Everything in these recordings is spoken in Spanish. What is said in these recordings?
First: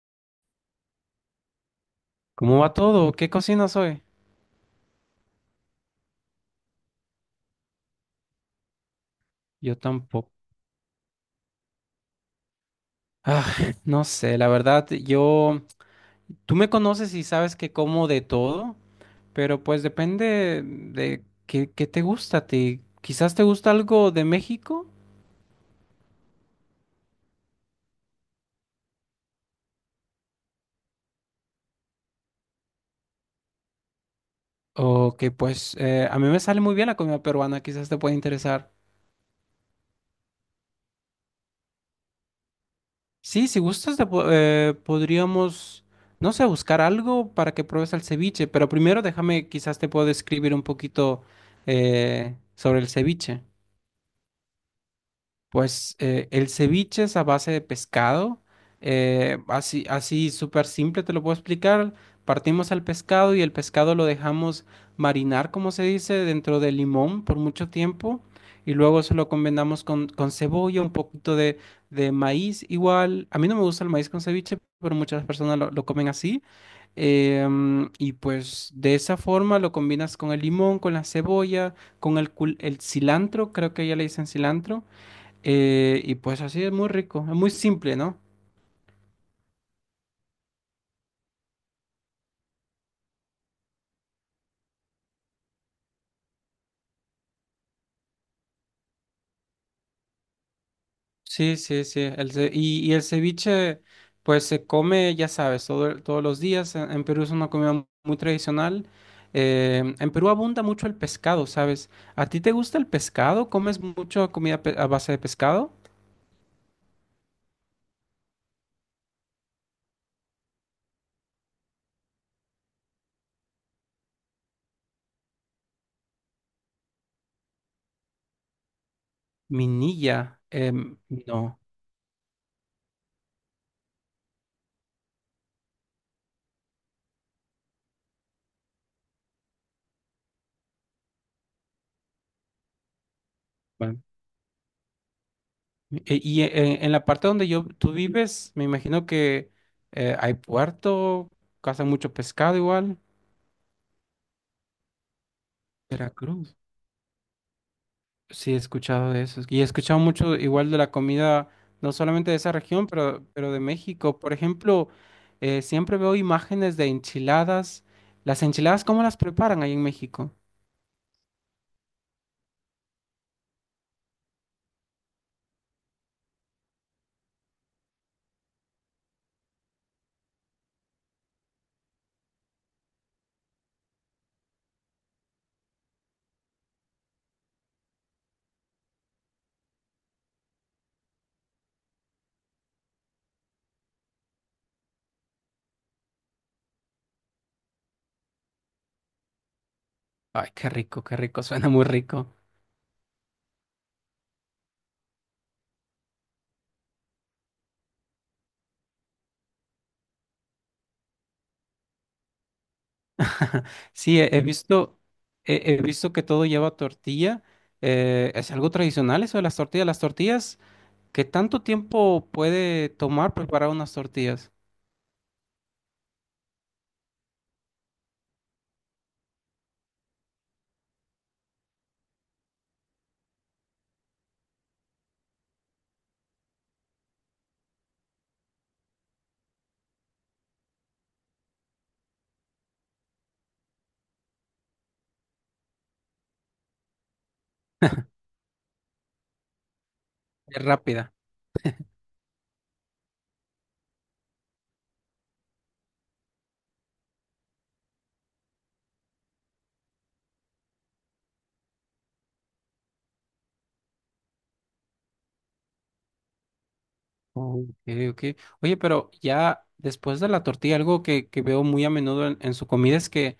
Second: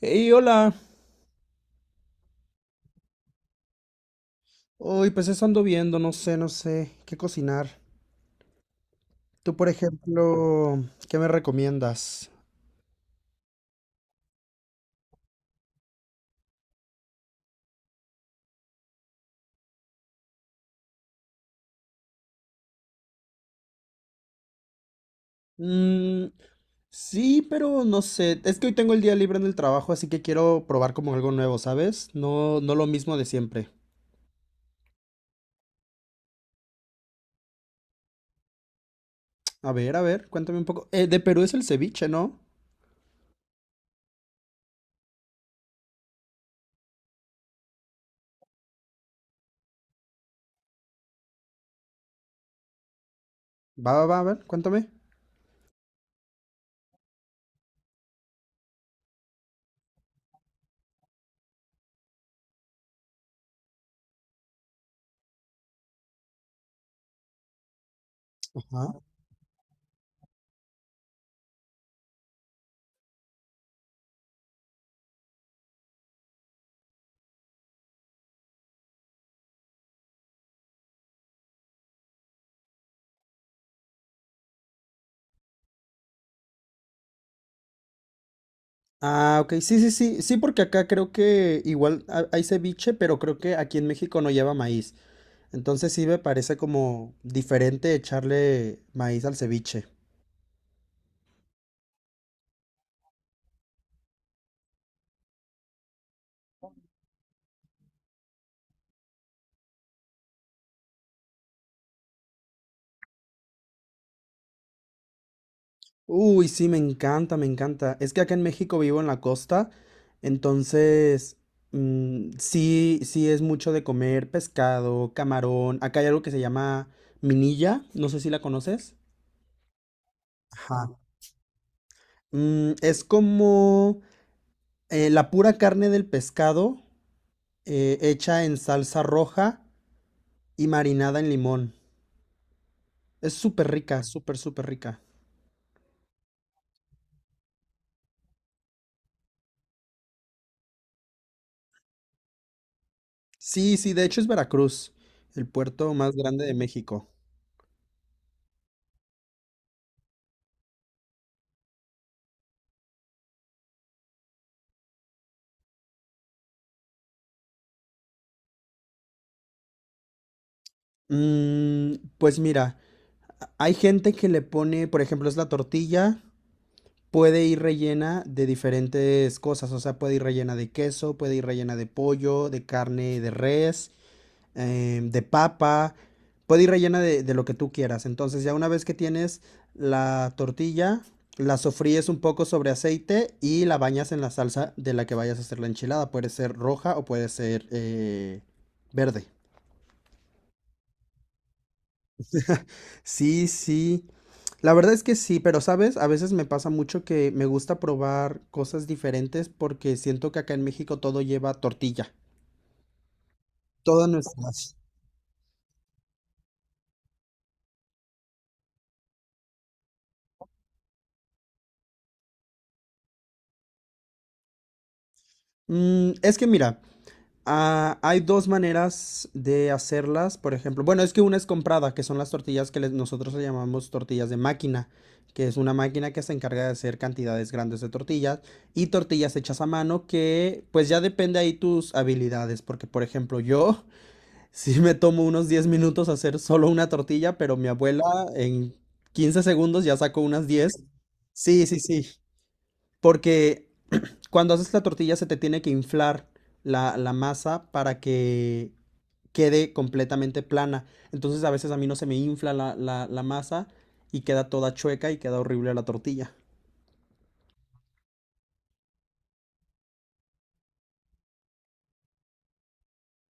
Y hola. ¿Cómo va todo? ¿Qué cocinas hoy? Uy, pues eso ando viendo, no sé qué cocinar. Tú, por Yo tampoco. ejemplo, ¿qué me recomiendas? Ah, no sé, la verdad, tú me conoces y sabes que como de todo, pero pues depende de qué te gusta a ti. Quizás te gusta algo de México Mm, sí, pero no sé. Es que hoy tengo el día libre en el trabajo, así que quiero probar como algo nuevo, ¿sabes? No, no lo mismo de siempre. o que pues a mí me sale muy bien la comida peruana, quizás te pueda interesar. A ver, cuéntame un poco. De Perú es el ceviche, ¿no? Sí, si gustas, podríamos, no sé, buscar algo para que pruebes el ceviche, pero primero déjame, quizás te puedo describir un poquito sobre el ceviche. Va, va, va, a ver, cuéntame. Pues el ceviche es a base de pescado. Así, así súper simple te lo puedo explicar. Partimos al pescado y el pescado lo dejamos marinar, como se dice, dentro de limón por mucho tiempo. Y Ajá. luego se lo combinamos con cebolla, un poquito de maíz. Igual, a mí no me gusta el maíz con ceviche, pero muchas personas lo comen así. Y pues de esa forma lo combinas con el limón, con la cebolla, con el cilantro, creo que ya le dicen cilantro. Y pues así es muy rico, es muy simple, ¿no? Ah, ok, sí, sí, sí, sí, porque acá creo que igual hay ceviche, pero creo que aquí en México no lleva maíz. Entonces sí me parece como diferente echarle maíz al ceviche. Sí, sí, sí. Y el ceviche, pues se come, ya sabes, todos los días. En Perú es una comida muy tradicional. En Perú abunda mucho el pescado, ¿sabes? ¿A ti te gusta el pescado? ¿Comes mucho comida a base de pescado? Uy, sí, me encanta, me encanta. Es que acá en México vivo en la costa, entonces mm, sí, sí es mucho de comer pescado, camarón. Acá hay algo que se llama minilla, no sé si la conoces. Minilla, Ajá. No. Es como la pura carne del pescado, hecha en salsa roja y marinada en limón. Es súper Bueno, rica, súper, súper rica. En la parte donde tú vives, me imagino que hay puerto, caza mucho pescado igual. Sí, sí, de hecho es Veracruz, el puerto más grande de Veracruz. México. Sí, he escuchado de eso. Y he escuchado mucho igual de la comida, no solamente de esa región, pero de México. Por ejemplo, siempre veo imágenes de enchiladas. ¿Las enchiladas cómo las preparan ahí en México? Pues mira, hay gente que le pone, por ejemplo, es la tortilla, puede ir rellena de diferentes cosas, o sea, puede ir rellena de queso, puede ir rellena de pollo, de carne, de res, de papa, puede ir rellena de lo que tú quieras. Entonces ya una vez que tienes la tortilla, la sofríes un poco sobre aceite y la bañas en la salsa de la que vayas a hacer la enchilada. Puede ser roja o puede ser verde. Ay, qué rico, suena muy rico. Sí, sí. La verdad es que sí, pero sabes, a veces me pasa mucho que me gusta probar cosas diferentes porque siento que acá en México todo lleva tortilla. Todas Sí, he, he nuestras. visto, he, he visto que todo lleva tortilla. ¿Es algo tradicional eso de las tortillas? ¿Las tortillas? ¿Qué tanto tiempo puede tomar preparar unas tortillas? Es que mira, hay dos maneras de hacerlas, por ejemplo. Bueno, es que una es comprada, que son las tortillas que nosotros le llamamos tortillas de máquina, que es una máquina que se encarga de hacer cantidades grandes de tortillas, y tortillas hechas a mano, que pues ya depende ahí tus habilidades, porque por ejemplo yo sí me tomo unos 10 minutos hacer solo una tortilla, pero mi abuela en 15 segundos ya sacó unas Es 10. rápida. Sí, sí, sí, porque cuando haces la tortilla se te tiene que inflar la masa para que quede completamente plana. Entonces a veces a mí no se me infla la masa y queda toda chueca y queda horrible la tortilla. Oh, ok, ok. Oye, pero ya después de la tortilla, algo que veo muy a menudo en su comida es que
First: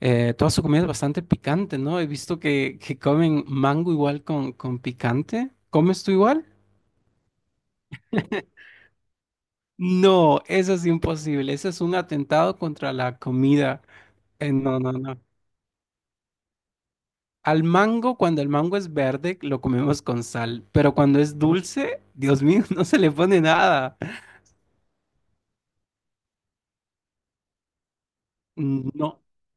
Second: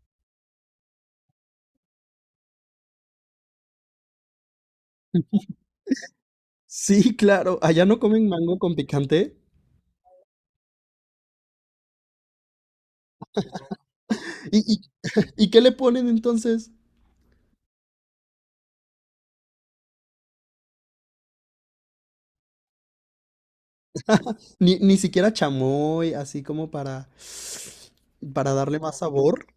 toda su comida es bastante picante, ¿no? He visto que comen mango igual con picante. ¿Comes tú igual? Sí, claro, allá no comen mango con picante. No, eso es imposible. Ese es un atentado contra la comida. ¿Y, No, y, no, no. y qué le ponen entonces? Al mango, cuando el mango es verde, lo comemos con sal, pero cuando es dulce, Dios mío, no se le pone nada. Ni siquiera chamoy, así como para darle más No. sabor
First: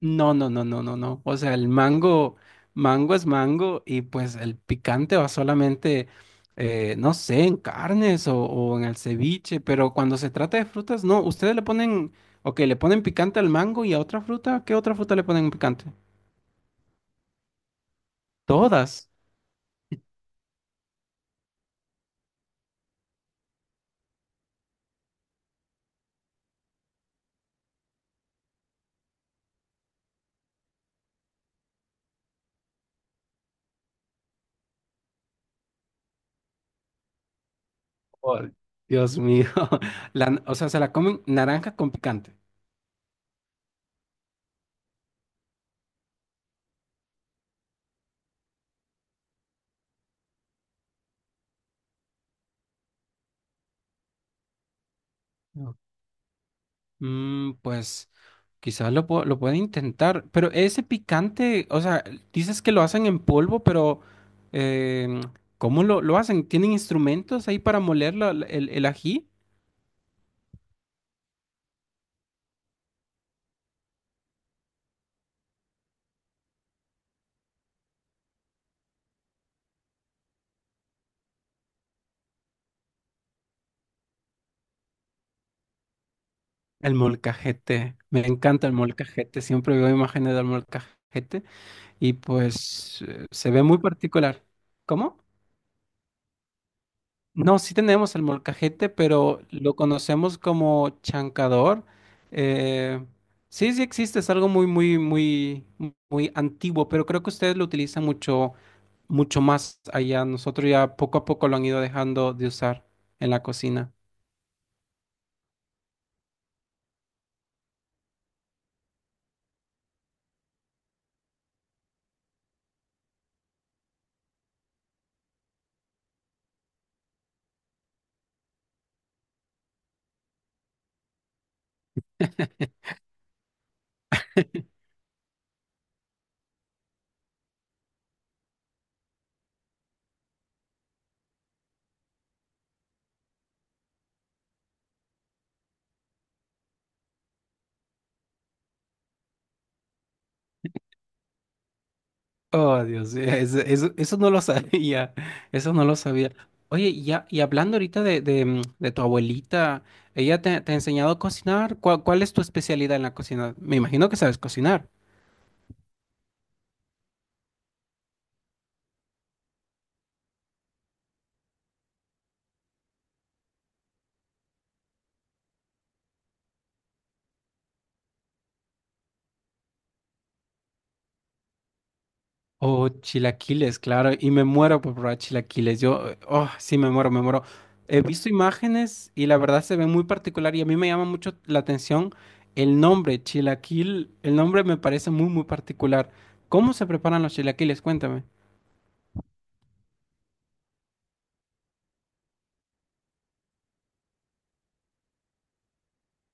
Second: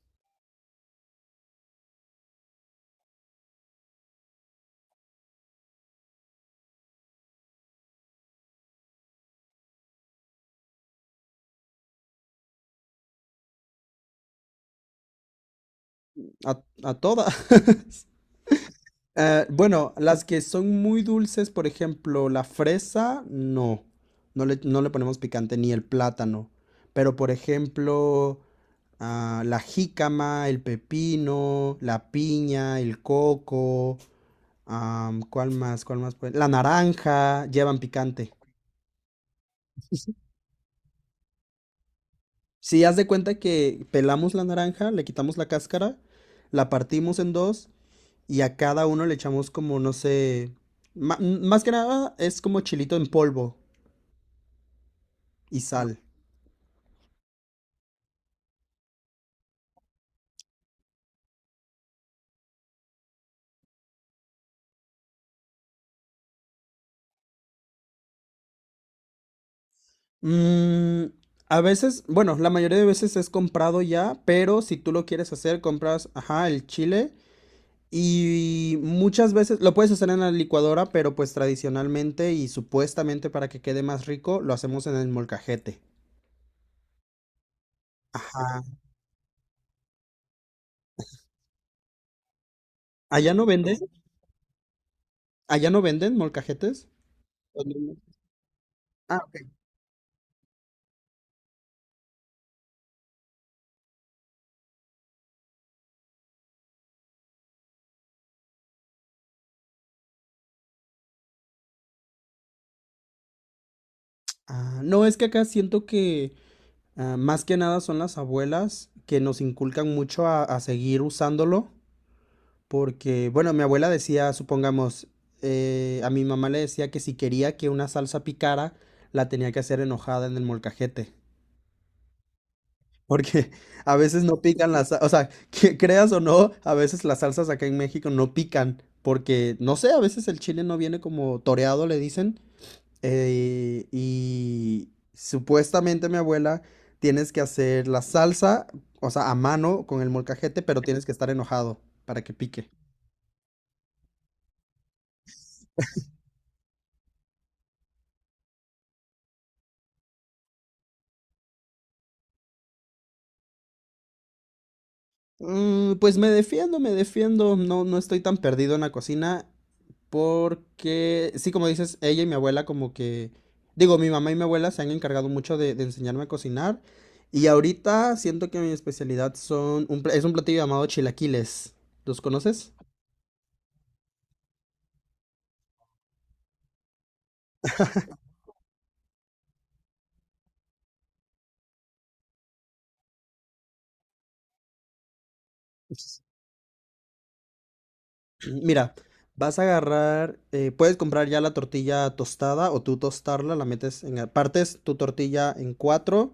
No, no, no, no, no, no. O sea, el mango, mango es mango y pues el picante va solamente, no sé, en carnes o en el ceviche, pero cuando se trata de frutas, no, ustedes le ponen, ok, le ponen picante al mango y a otra fruta, ¿qué otra fruta le ponen picante? a todas. Todas. Bueno, las que son muy dulces, por ejemplo, la fresa, no. No le ponemos picante, ni el plátano. Pero, por ejemplo, la jícama, el pepino, la piña, el coco, ¿cuál más? ¿Cuál más? La naranja, llevan picante. Oh, Dios mío. O sea, se la comen naranja con picante. Si haz de cuenta que pelamos la naranja, le quitamos la cáscara, la partimos en dos y a cada uno le echamos como, no sé, más que nada es como chilito en polvo y sal. Mm, pues quizás lo puede intentar, pero ese picante, o sea, dices que lo hacen en polvo, pero em, ¿cómo lo hacen? ¿Tienen instrumentos ahí para moler el ají? Mm, a veces, bueno, la mayoría de veces es comprado ya, pero si tú lo quieres hacer, compras, ajá, el chile, y muchas veces lo puedes hacer en la licuadora, pero pues tradicionalmente y supuestamente para que quede más rico, lo hacemos en el molcajete. El molcajete, me Ajá. encanta el molcajete, siempre veo imágenes del molcajete y pues ¿Allá no se ve venden? muy particular. ¿Cómo? ¿Allá no venden molcajetes? No, sí ¿Dónde no? tenemos el molcajete, Ah, ok. pero lo conocemos como chancador. Eh, sí, sí existe, es algo muy, muy, muy, muy antiguo, pero creo que ustedes lo utilizan mucho, mucho más allá. Nosotros ya poco a poco lo han ido dejando de usar en la cocina. Ah, no, es que acá siento que más que nada son las abuelas que nos inculcan mucho a seguir usándolo, porque, bueno, mi abuela decía, supongamos, a mi mamá le decía que si quería que una salsa picara, la tenía que hacer enojada en el molcajete, porque a veces no pican las, o sea, que creas o no, a veces las salsas acá en México no pican, porque, no sé, a veces el chile no viene como toreado, le dicen, y supuestamente mi abuela, tienes que hacer la salsa, o sea, a mano con el molcajete, pero tienes que estar enojado para que pique. Oh, Dios, eso no lo sabía, eso no lo sabía. Oye, y ya, y hablando ahorita de tu abuelita, ¿ella te ha enseñado a cocinar? ¿Cuál es tu especialidad en la cocina? Me imagino que sabes cocinar. Pues me defiendo, me defiendo. No, no estoy tan perdido en la cocina porque, sí, como dices, ella y mi abuela como que, digo, mi mamá y mi abuela se han encargado mucho de enseñarme a cocinar, y ahorita siento que mi especialidad es un platillo llamado chilaquiles. ¿Los conoces? Oh, chilaquiles, claro, y me muero por probar chilaquiles. Oh, sí, me muero, me muero. He visto imágenes y la verdad se ve muy particular y a mí me llama mucho la atención el nombre, chilaquil. El nombre me parece muy, muy particular. ¿Cómo se preparan los chilaquiles? Cuéntame. Mira, vas a agarrar, puedes comprar ya la tortilla tostada o tú tostarla, partes tu tortilla en cuatro,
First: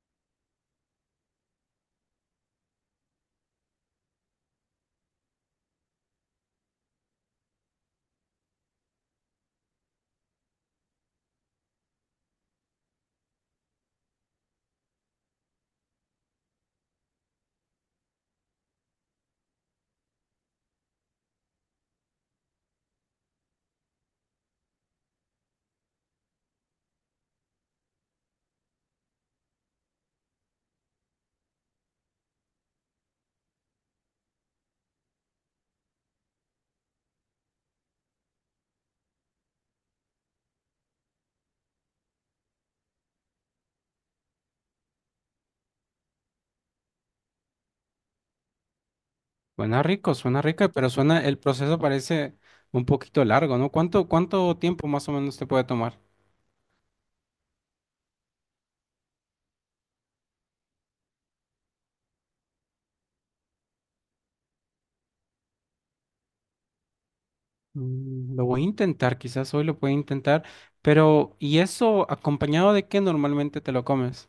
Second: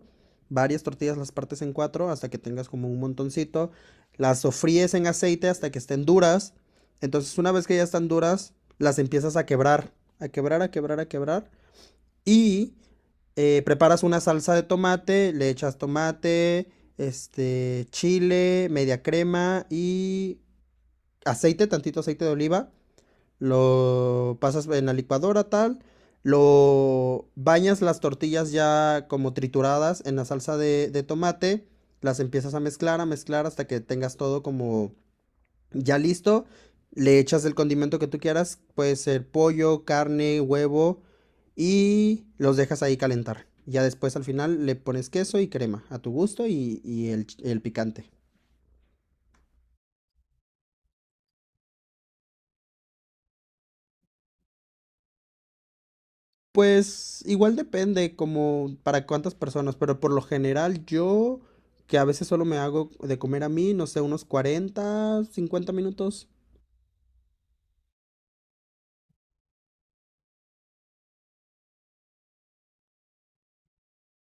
varias tortillas las partes en cuatro hasta que tengas como un montoncito, las sofríes en aceite hasta que estén duras, entonces una vez que ya están duras, las empiezas a quebrar, a quebrar, a quebrar, a quebrar, y preparas una salsa de tomate, le echas tomate, este, chile, media crema y aceite, tantito aceite de oliva, lo pasas en la licuadora tal, lo bañas las tortillas ya como trituradas en la salsa de tomate, las empiezas a mezclar hasta que tengas todo como ya listo, le echas el condimento que tú quieras, puede ser pollo, carne, huevo, y los dejas ahí calentar. Ya después al final le pones queso y crema a tu gusto y el picante. Suena rico, pero suena, el proceso parece un poquito largo, ¿no? ¿Cuánto tiempo más o menos te puede tomar? Pues igual depende como para cuántas personas, pero por lo general yo, que a veces solo me hago de comer a mí, no sé, unos 40, 50 minutos. Mm, lo voy a intentar, quizás hoy lo pueda intentar, pero ¿y eso acompañado de qué normalmente te lo comes?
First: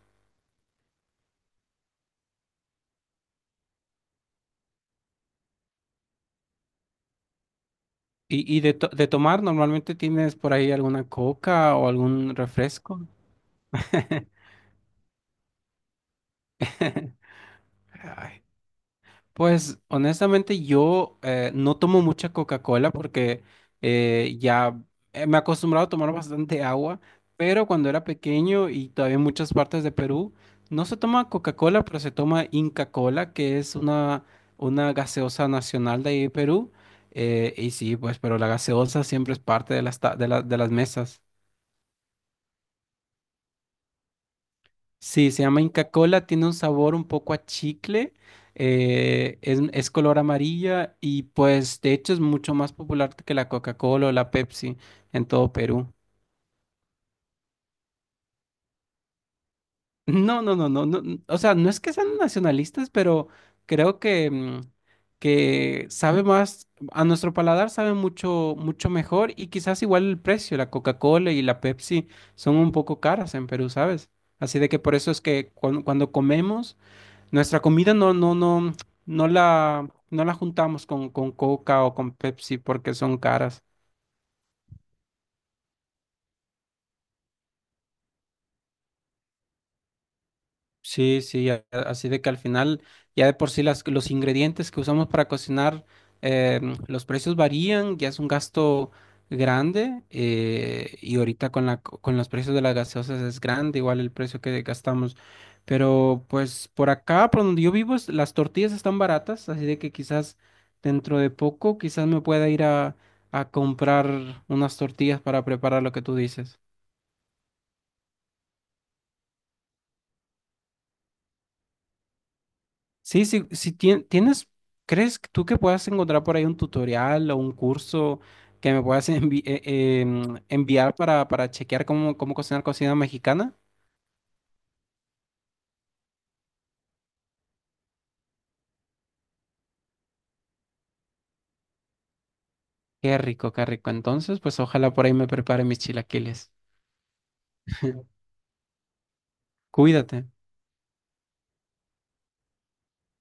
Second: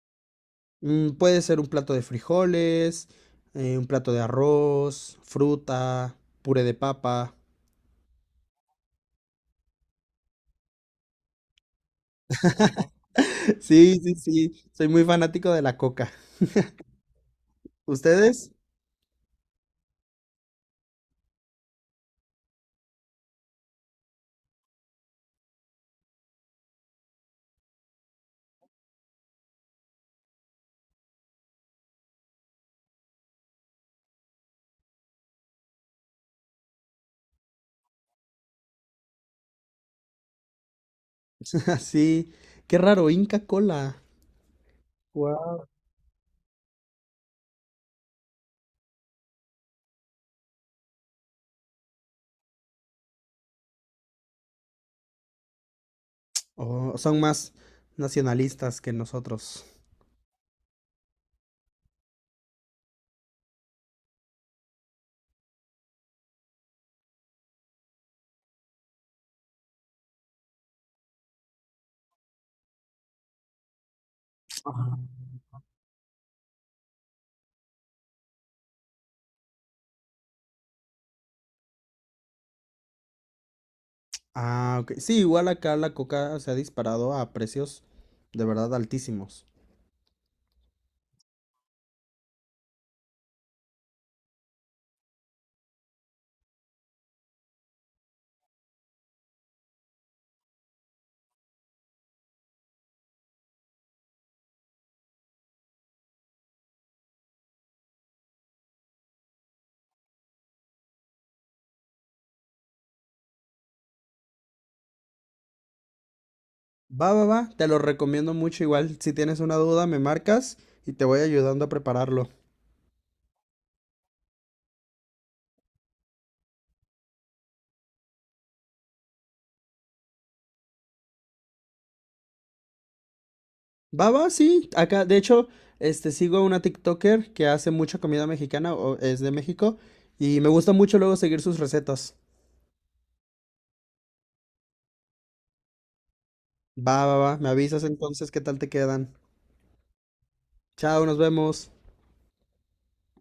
Puede ser un plato de frijoles, un plato de arroz, fruta, puré de papa. Y de tomar, normalmente tienes por ahí alguna coca o algún refresco. Sí, sí, sí, soy muy fanático de la coca. Ay, ¿Ustedes? pues honestamente yo no tomo mucha Coca-Cola porque ya me he acostumbrado a tomar bastante agua, pero cuando era pequeño y todavía en muchas partes de Perú no se toma Coca-Cola, pero se toma Inca Kola, que es una gaseosa nacional de ahí de Perú. Y sí, pues, pero la gaseosa siempre es parte de las, ta- de la- de las mesas. Sí, qué raro, Inca Cola. Sí, se llama Wow. Inca Kola, tiene un sabor un poco a chicle, es color amarilla y pues de hecho es mucho más popular que la Coca-Cola o la Pepsi en todo Perú. Oh, son más nacionalistas que nosotros. No, no, no, no, no, o sea, no es que sean nacionalistas, pero creo que sabe más, a nuestro paladar sabe mucho, mucho mejor y quizás igual el precio, la Coca-Cola y la Pepsi son un poco caras en Perú, ¿sabes? Así de que por eso es que cuando comemos. Nuestra comida no la juntamos con Coca o con Pepsi porque son caras. Ah, ok. Sí, igual acá la coca se ha disparado a precios de verdad altísimos. Sí, sí, así de que al final ya de por sí los ingredientes que usamos para cocinar, los precios varían, ya es un gasto grande y ahorita con los precios de las gaseosas es grande, igual el precio que gastamos. Pero pues por acá, por donde yo vivo, las tortillas están baratas, así de que quizás dentro de poco, quizás me pueda ir a comprar unas tortillas para preparar lo que tú dices. Va, va, va, te lo recomiendo mucho. Igual, si tienes una duda, me marcas y te voy ayudando a prepararlo. Sí, sí, si tienes, ¿crees que tú que puedas encontrar por ahí un tutorial o un curso que me puedas enviar para chequear cómo cocinar cocina mexicana? Va, va, sí. Acá, de hecho, este, sigo a una TikToker que hace mucha comida mexicana, o es de México, y me gusta mucho luego seguir sus recetas. Qué rico, qué rico. Entonces, pues ojalá por ahí me prepare mis chilaquiles. Va, va, va, me avisas entonces qué tal te quedan. Cuídate. Chao, nos vemos.